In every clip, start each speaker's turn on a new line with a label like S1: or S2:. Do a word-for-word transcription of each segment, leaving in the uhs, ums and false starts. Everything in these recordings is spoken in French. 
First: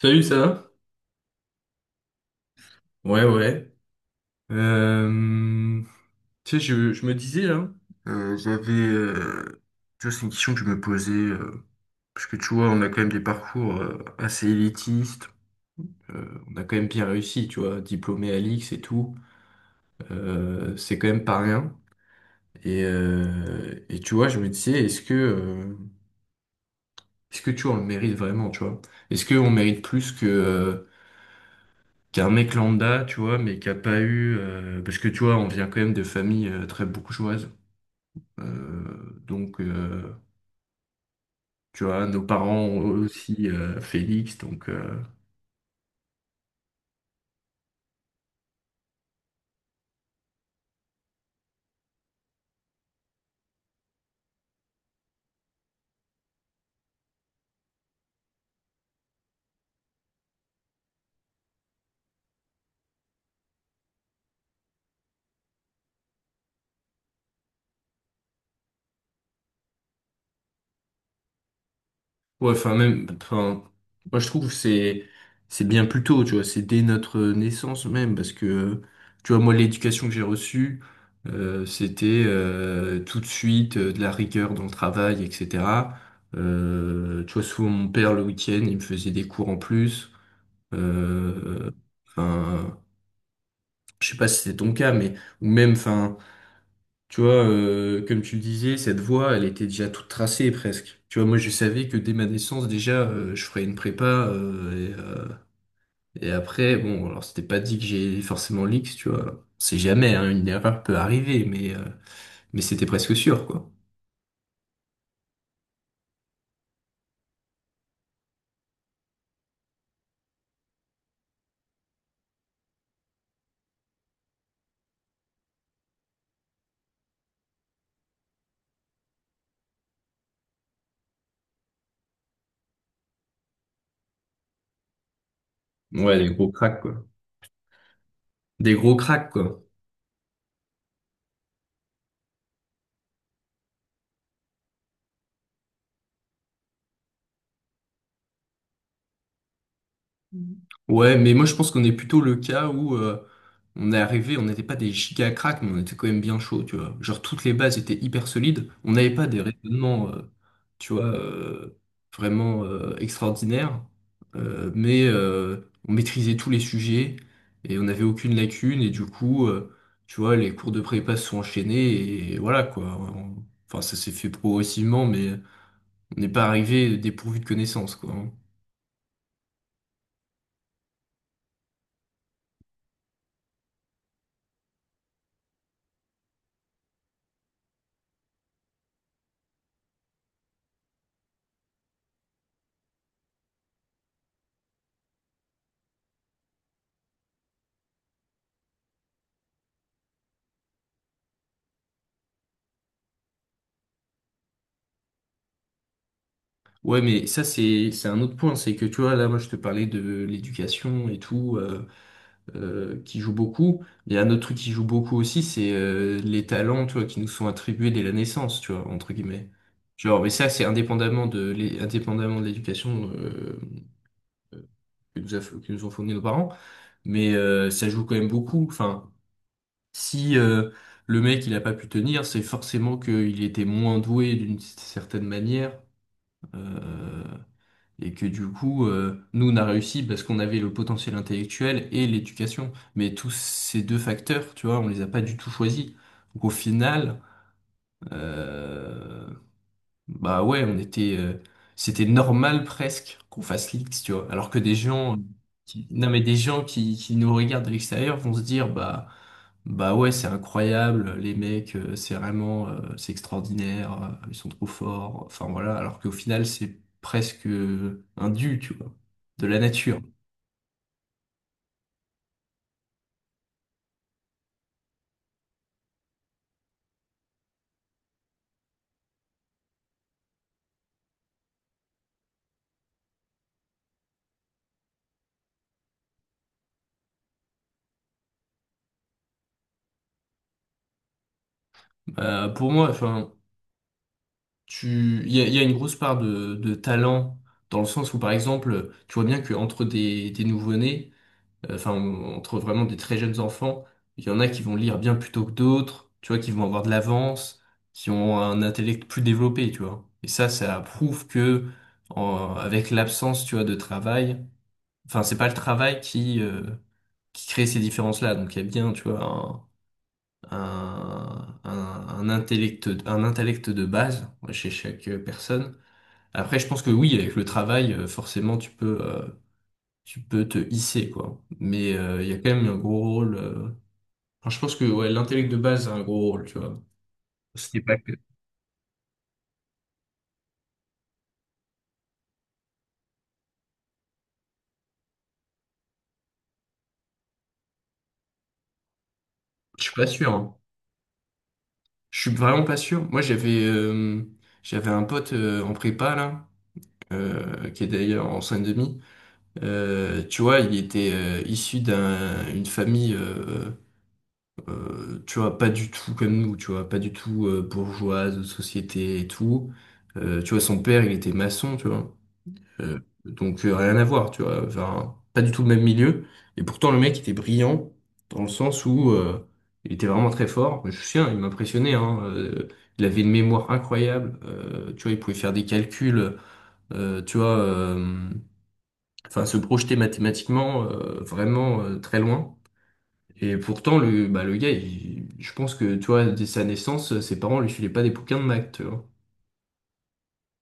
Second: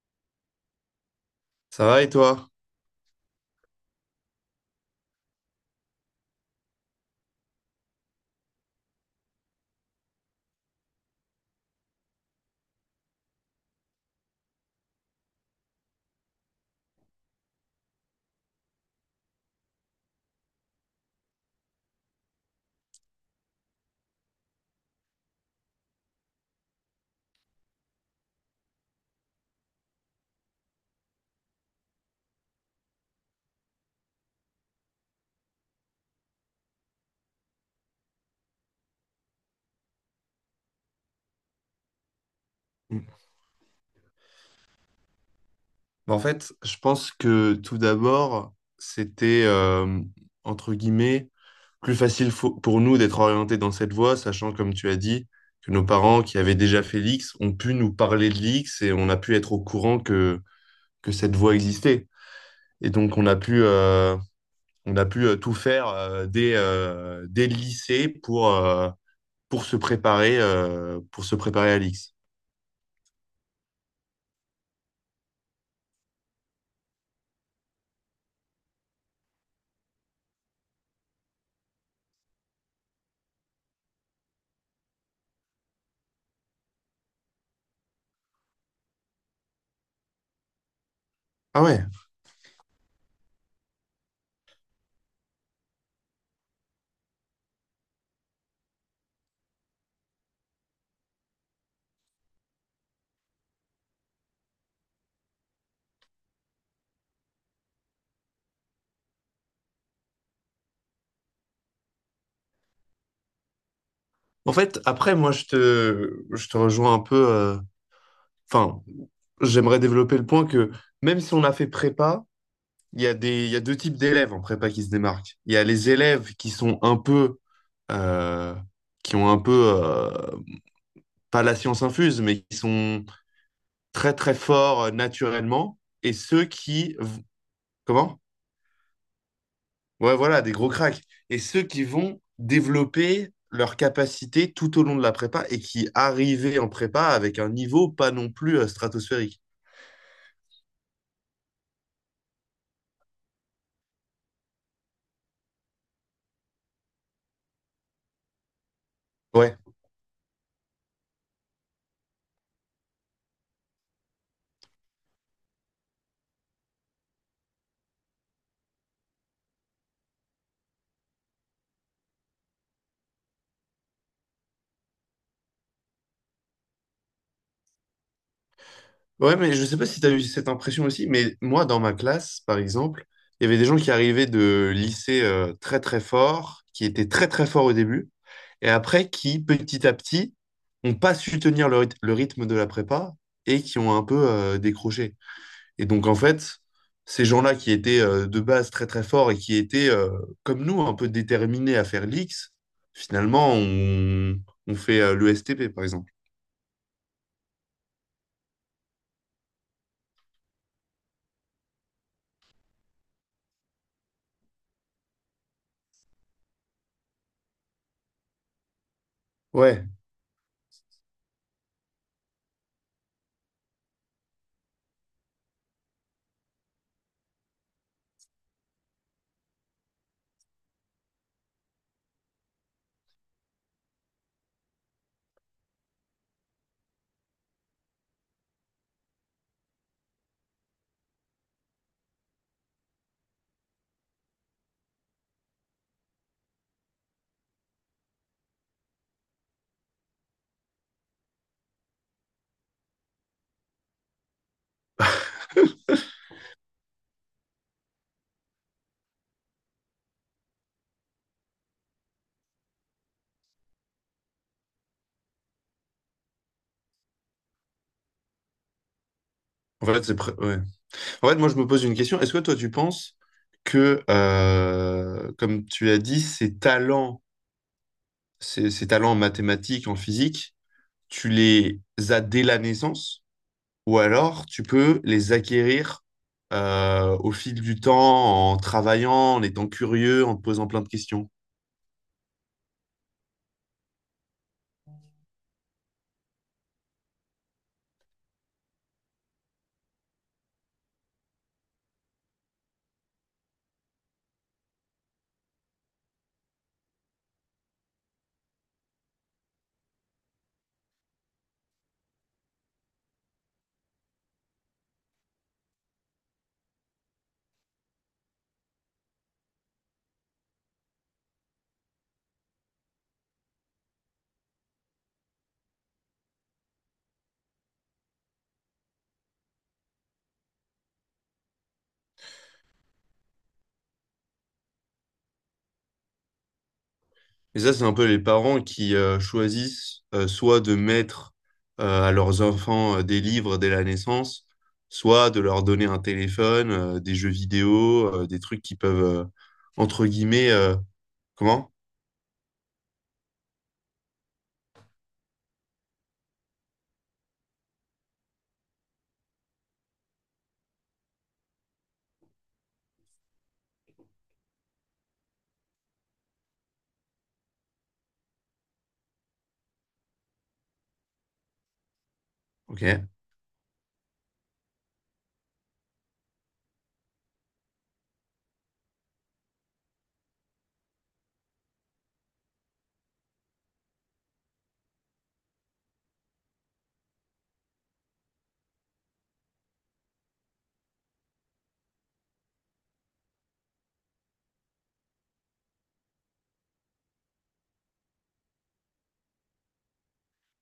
S1: Salut, ça va?
S2: Ça va et toi?
S1: Ouais, ouais. Euh, Tu sais, je, je me disais là, euh, j'avais, euh, tu vois, c'est une question que je me posais euh, parce que tu vois, on a quand même des parcours euh, assez élitistes. Euh, on a quand même bien réussi, tu vois, diplômé à l'I X et tout. Euh, c'est quand même pas rien. Et, euh, et tu vois, je me disais, est-ce que, euh, est-ce que tu vois, on le mérite vraiment, tu vois? Est-ce qu'on mérite plus que euh, qu'un mec lambda, tu vois, mais qui a pas eu, euh, parce que tu vois, on vient quand même de familles euh, très bourgeoises. Euh, donc, euh, tu vois, nos parents ont
S2: Mm.
S1: aussi euh, Félix. Donc, euh,
S2: En fait, je pense que tout d'abord, c'était euh, entre guillemets plus facile fo- pour nous d'être orientés dans cette voie, sachant, comme tu as dit, que nos parents qui avaient déjà fait l'X ont pu nous parler de l'X et on a pu être au courant que, que cette voie existait. Et donc, on a pu, euh, on a pu euh, tout faire euh, dès, euh, dès le lycée pour, euh, pour se préparer, euh, pour se préparer à l'X.
S1: ouais, enfin, même, enfin, moi, je trouve que c'est c'est bien plus tôt, tu vois, c'est dès notre naissance même, parce que, tu vois, moi, l'éducation que j'ai reçue, euh, c'était euh, tout de suite euh, de la rigueur dans le travail, et cetera. Euh, tu vois, souvent, mon père, le week-end, il me faisait des cours en plus. Euh,
S2: Ah.
S1: Enfin, je sais pas si c'est ton cas, mais ou même, enfin. Tu vois, euh, comme tu le disais, cette voie, elle était déjà toute tracée presque. Tu vois, moi, je savais que dès ma naissance, déjà, euh, je ferais une prépa. euh, et, euh, et après, bon, alors c'était pas dit que j'ai forcément l'X, tu vois. C'est jamais, hein, une erreur peut arriver, mais, euh, mais c'était presque sûr, quoi.
S2: En fait, après, moi, je te, je te rejoins un peu. euh, Enfin, j'aimerais développer le point que même si on a fait prépa, il y a des, il y a deux types d'élèves en prépa qui se démarquent. Il y a les élèves qui sont un peu, euh, qui ont un peu, euh, pas la science infuse, mais qui sont très, très forts euh, naturellement. Et
S1: Ouais, des
S2: ceux
S1: gros cracks,
S2: qui,
S1: quoi.
S2: comment?
S1: Des gros cracks, quoi.
S2: Ouais, voilà, des gros cracks. Et ceux qui vont développer leur capacité tout au long de la prépa et qui arrivaient en prépa avec un niveau pas non plus euh, stratosphérique.
S1: Ouais, mais moi je pense qu'on est plutôt le cas où euh, on est arrivé, on n'était pas des giga cracks, mais on était quand même bien chaud, tu vois. Genre toutes les bases étaient hyper solides, on n'avait pas des
S2: Ouais.
S1: raisonnements, euh, tu vois, euh, vraiment euh, extraordinaires. Euh, mais euh, on maîtrisait tous les sujets et on n'avait aucune lacune, et du coup, euh, tu vois, les cours de prépa se sont enchaînés et voilà quoi. On- Enfin, ça s'est fait progressivement, mais on n'est pas arrivé dépourvu de connaissances, quoi, hein.
S2: Ouais, mais je sais pas si tu as eu cette impression aussi, mais moi, dans ma classe, par exemple, il y avait des gens qui arrivaient de lycée euh, très très forts, qui étaient très très forts au début, et après qui, petit à petit, n'ont pas su tenir le, ryth- le rythme de la prépa et qui ont un peu euh, décroché. Et donc, en fait, ces gens-là qui étaient euh, de base très très forts et qui étaient, euh, comme nous, un peu déterminés à faire l'X, finalement, on, on fait euh, le S T P, par exemple.
S1: Ouais, mais ça, c'est, c'est un autre point. C'est que, tu vois, là, moi, je te parlais de l'éducation et tout, euh, euh, qui joue beaucoup. Il y a un autre truc qui joue beaucoup aussi, c'est euh, les talents, tu vois, qui nous sont attribués dès la naissance, tu vois, entre guillemets.
S2: Ouais.
S1: Genre, mais ça, c'est indépendamment de l'é- indépendamment de l'éducation euh, que nous, a- que nous ont fourni nos parents, mais euh, ça joue quand même beaucoup. Enfin, si euh, le mec il a pas pu tenir, c'est forcément qu'il était moins doué d'une certaine manière. Euh, Et que du coup, euh, nous, on a réussi parce qu'on avait le potentiel intellectuel et l'éducation. Mais tous ces deux facteurs, tu vois, on les a pas du tout choisis. Donc au final, euh, bah ouais, on était, euh, c'était normal presque qu'on fasse l'X, tu vois. Alors que des gens, qui, non mais des gens qui, qui nous regardent de l'extérieur vont se dire, bah, bah ouais, c'est incroyable, les mecs, euh, c'est vraiment, euh, c'est extraordinaire, euh, ils sont trop forts. Enfin voilà, alors qu'au final, c'est presque euh, un dû, tu vois, de la
S2: En
S1: nature.
S2: fait, c'est pr- ouais. En fait, moi, je me pose une question. Est-ce que toi, tu penses que, euh, comme tu l'as dit, ces talents, ces, ces talents en mathématiques, en physique, tu les as dès la naissance? Ou alors, tu peux les acquérir euh, au fil du temps, en travaillant, en étant curieux, en te posant plein de questions.
S1: Euh, pour moi, enfin, tu, il y a, il y a une grosse part de, de talent dans le sens où, par exemple, tu vois bien qu'entre des, des nouveau-nés. Euh, enfin, on- entre vraiment des très jeunes enfants, il y en a qui vont lire bien plus tôt que d'autres, tu vois, qui vont avoir de l'avance, qui ont un intellect plus développé, tu vois. Et ça, ça prouve que, en- avec l'absence, tu vois, de travail, enfin, c'est pas le travail qui, euh, qui crée ces différences-là. Donc, il y a bien, tu vois, un, un, un, un intellect, un intellect de base chez chaque personne. Après, je pense que oui, avec le travail, euh, forcément, tu peux. euh, tu peux te hisser, quoi. Mais euh, il y a quand même un gros rôle. euh, enfin, je pense que ouais, l'intellect de base a un gros rôle, tu vois.
S2: Et ça,
S1: C'était
S2: c'est un
S1: pas
S2: peu
S1: que.
S2: les parents qui euh, choisissent euh, soit de mettre euh, à leurs enfants euh, des livres dès la naissance, soit de leur donner un téléphone, euh, des jeux vidéo, euh, des trucs qui peuvent, euh,
S1: Je suis pas
S2: entre
S1: sûr,
S2: guillemets,
S1: hein.
S2: euh, comment?
S1: Je suis vraiment pas sûr. Moi, j'avais euh, j'avais un pote euh, en prépa, là, euh, qui est d'ailleurs en seine demi. Euh, tu vois, il était euh, issu d'un une famille, euh, euh, tu vois, pas du tout comme nous, tu vois, pas du tout euh, bourgeoise, de société et tout. Euh, tu vois, son père, il était maçon, tu vois.
S2: Ok.
S1: Euh, donc euh, rien à voir, tu vois. Enfin, pas du tout le même milieu. Et pourtant, le mec était brillant dans le sens où euh, il était vraiment très fort. Je suis sûr, il m'impressionnait, hein. Euh, il avait une mémoire incroyable. Euh, tu vois, il pouvait faire des calculs. euh, Tu vois, euh, enfin, se projeter mathématiquement euh, vraiment euh, très loin. Et pourtant, le, bah, le gars, il- je pense que, tu vois, dès sa naissance, ses parents lui filaient pas des bouquins de maths, tu vois.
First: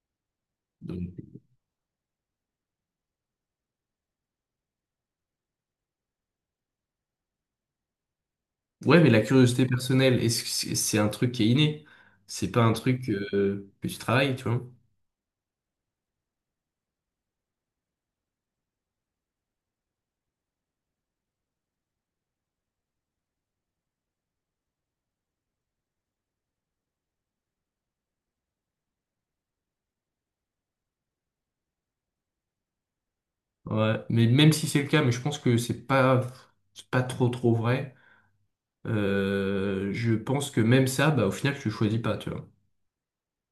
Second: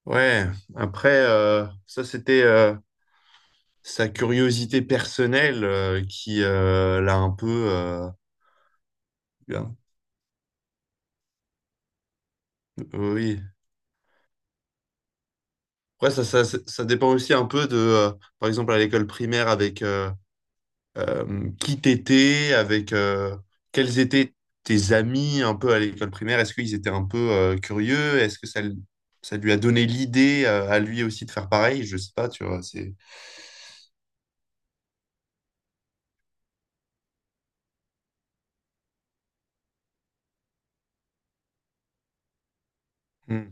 S2: Ouais. Après, euh, ça, c'était euh, sa curiosité personnelle euh, qui euh, l'a un peu... euh,
S1: Ouais, mais la curiosité
S2: Bien.
S1: personnelle, est-ce que c'est c'est un truc qui est inné? C'est pas un truc
S2: Oui.
S1: euh, que tu travailles, tu vois?
S2: Après, ça, ça, ça ça dépend aussi un peu de, euh, par exemple, à l'école primaire, avec euh, euh, qui t'étais, avec euh, quels étaient tes amis un peu à l'école primaire. Est-ce qu'ils étaient un peu euh, curieux? Est-ce que ça, l- ça lui a donné l'idée euh, à lui aussi de faire pareil? Je sais pas, tu vois, c'est...
S1: Ouais, mais même si c'est le cas, mais je pense que c'est pas, c'est pas trop trop vrai. Euh, je pense que même ça, bah, au final, tu le choisis pas, tu vois.
S2: Hmm.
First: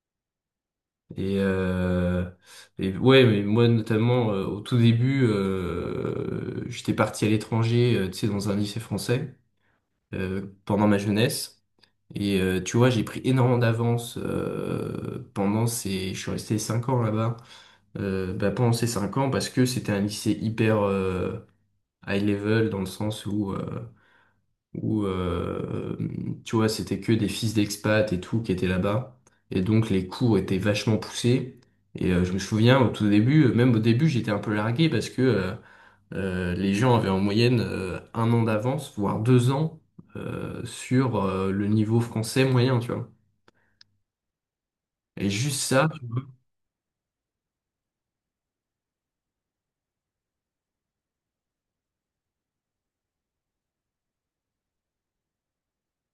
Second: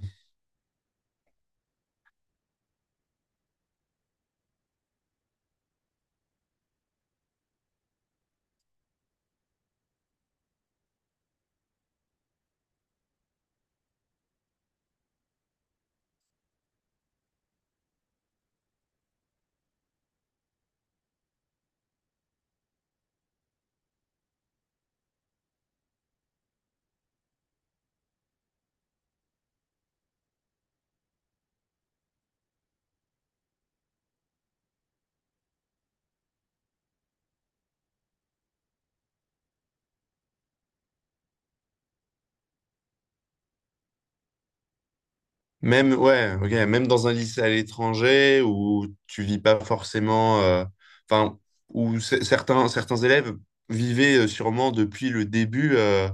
S1: Et, euh, et ouais, mais moi notamment, euh, au tout début, euh, j'étais parti à l'étranger, euh, tu sais, dans un lycée français euh, pendant ma jeunesse. Et euh, tu vois, j'ai pris énormément d'avance euh, pendant ces... Je suis resté cinq ans là-bas. Euh, bah, pendant ces cinq ans, parce que c'était un lycée hyper euh, high level, dans le sens où, euh, où euh, tu vois, c'était que des fils d'expat et tout qui étaient là-bas. Et donc, les cours étaient vachement poussés. Et euh, je me souviens, au tout début, euh, même au début, j'étais un peu largué parce que euh, euh, les gens avaient en moyenne euh, un an d'avance, voire deux ans, euh, sur euh, le niveau français moyen, tu vois. Et juste ça,
S2: Même, ouais, ok, même dans un lycée à l'étranger où tu vis pas forcément, euh, enfin, où c- certains, certains élèves vivaient euh, sûrement depuis le début euh,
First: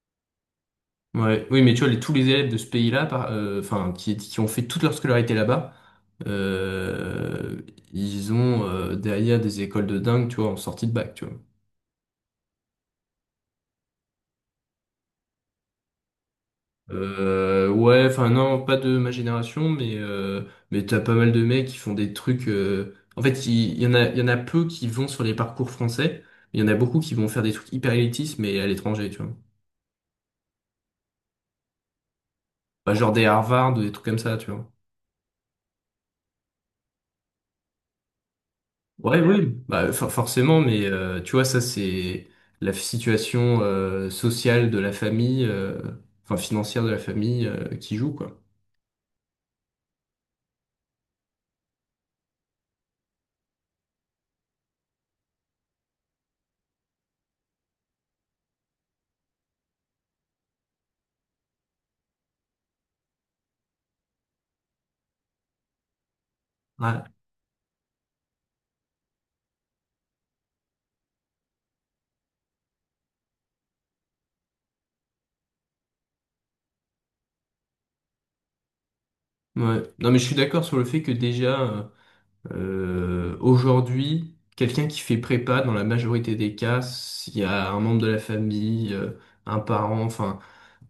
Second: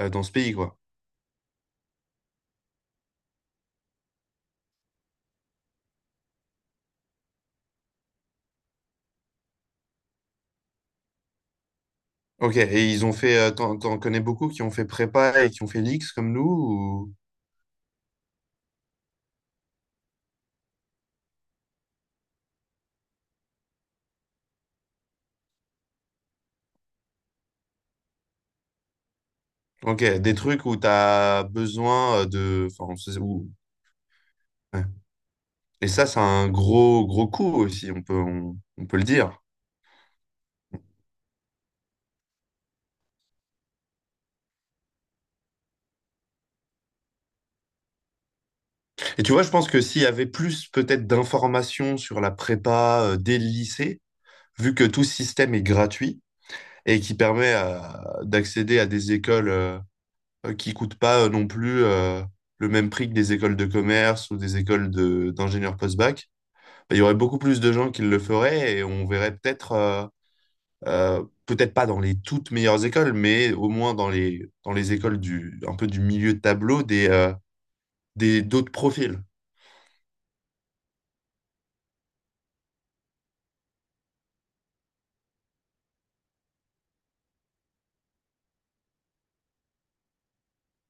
S2: euh, dans ce pays, quoi.
S1: ouais. Oui, mais tu vois, les- tous les élèves de ce pays-là, par- euh, enfin, qui, qui ont fait toute leur scolarité là-bas, euh, ils ont euh, derrière des écoles de dingue, tu vois, en sortie de bac, tu vois.
S2: Ok, et ils ont fait, euh, t'en, t'en connais beaucoup qui ont fait prépa et qui ont fait l'X comme nous ou...
S1: Euh, ouais, enfin non, pas de ma génération, mais euh, mais t'as pas mal de mecs qui font des trucs. euh, En fait, il il y, en a, il y en a peu qui vont sur les parcours français. Il y en a beaucoup qui vont faire des trucs hyper élitistes, mais à l'étranger, tu vois.
S2: Ok, des trucs où t'as besoin euh, de,
S1: Bah,
S2: enfin,
S1: genre
S2: c'est-
S1: des
S2: où-
S1: Harvard, des trucs comme ça, tu vois.
S2: ouais. Et ça, c'est un gros, gros coup aussi, on peut, on on peut le
S1: Ouais,
S2: dire.
S1: oui, bah, for- forcément, mais euh, tu vois, ça, c'est la situation euh, sociale de la famille, euh, enfin financière de la famille euh, qui joue, quoi.
S2: Et tu vois, je pense que s'il y avait plus peut-être d'informations sur la prépa euh, dès le lycée, vu que tout ce système est gratuit et qui permet à- d'accéder à des écoles euh, euh, qui coûtent pas euh, non plus euh, le même prix que des écoles de commerce ou des écoles de, d'ingénieurs post-bac, bah, il y
S1: Ouais.
S2: aurait beaucoup plus de gens qui le feraient et on verrait peut-être, euh, euh, peut-être pas dans les toutes meilleures écoles, mais au moins dans les, dans les écoles du, un peu du milieu de tableau des, euh, des, d'autres profils.
S1: Ouais. Non, mais je suis d'accord sur le fait que déjà, euh, aujourd'hui, quelqu'un qui fait prépa, dans la majorité des cas, s'il y a un membre de la famille, euh, un parent, enfin,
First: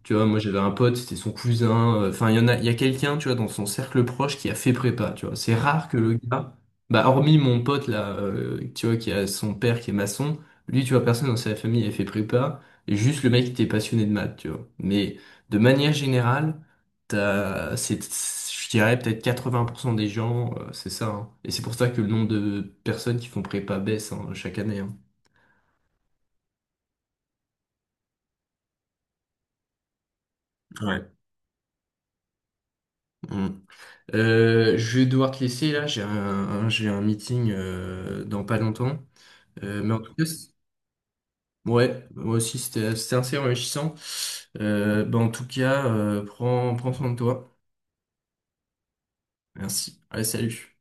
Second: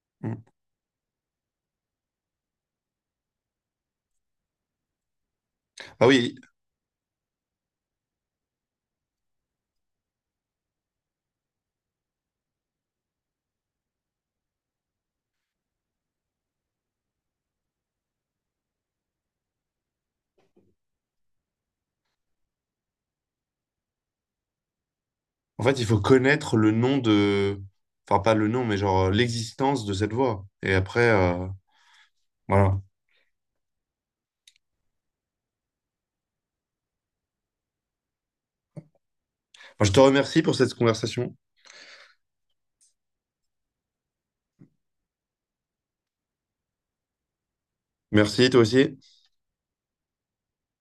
S1: tu vois, moi
S2: Mm.
S1: j'avais un pote, c'était son cousin. euh, Enfin, il y en a, il y a quelqu'un, tu vois, dans son cercle proche qui a fait prépa, tu vois. C'est rare que
S2: Ah
S1: le
S2: oui.
S1: gars, bah, hormis mon pote là, euh, tu vois, qui a son père qui est maçon, lui, tu vois, personne dans sa famille a fait prépa. Et juste le mec qui était passionné de maths, tu vois. Mais de manière générale, t'as, c'est, je dirais peut-être quatre-vingts pour cent des gens, euh, c'est ça, hein. Et c'est pour ça que le nombre de personnes qui font prépa baisse, hein, chaque année, hein.
S2: En fait, il faut connaître le nom de... Enfin, pas le nom, mais genre euh, l'existence de cette voix. Et
S1: Ouais.
S2: après, euh, voilà. Moi,
S1: Mm. Euh, je vais devoir te laisser là, j'ai un, un- j'ai un meeting euh, dans pas longtemps. Euh,
S2: je
S1: mais en
S2: te
S1: tout cas,
S2: remercie
S1: c-
S2: pour cette conversation.
S1: ouais, moi aussi c'était c'était assez enrichissant. Euh, bah, en tout cas, euh, prends, prends soin de toi.
S2: Merci, toi aussi.
S1: Merci. Allez, salut.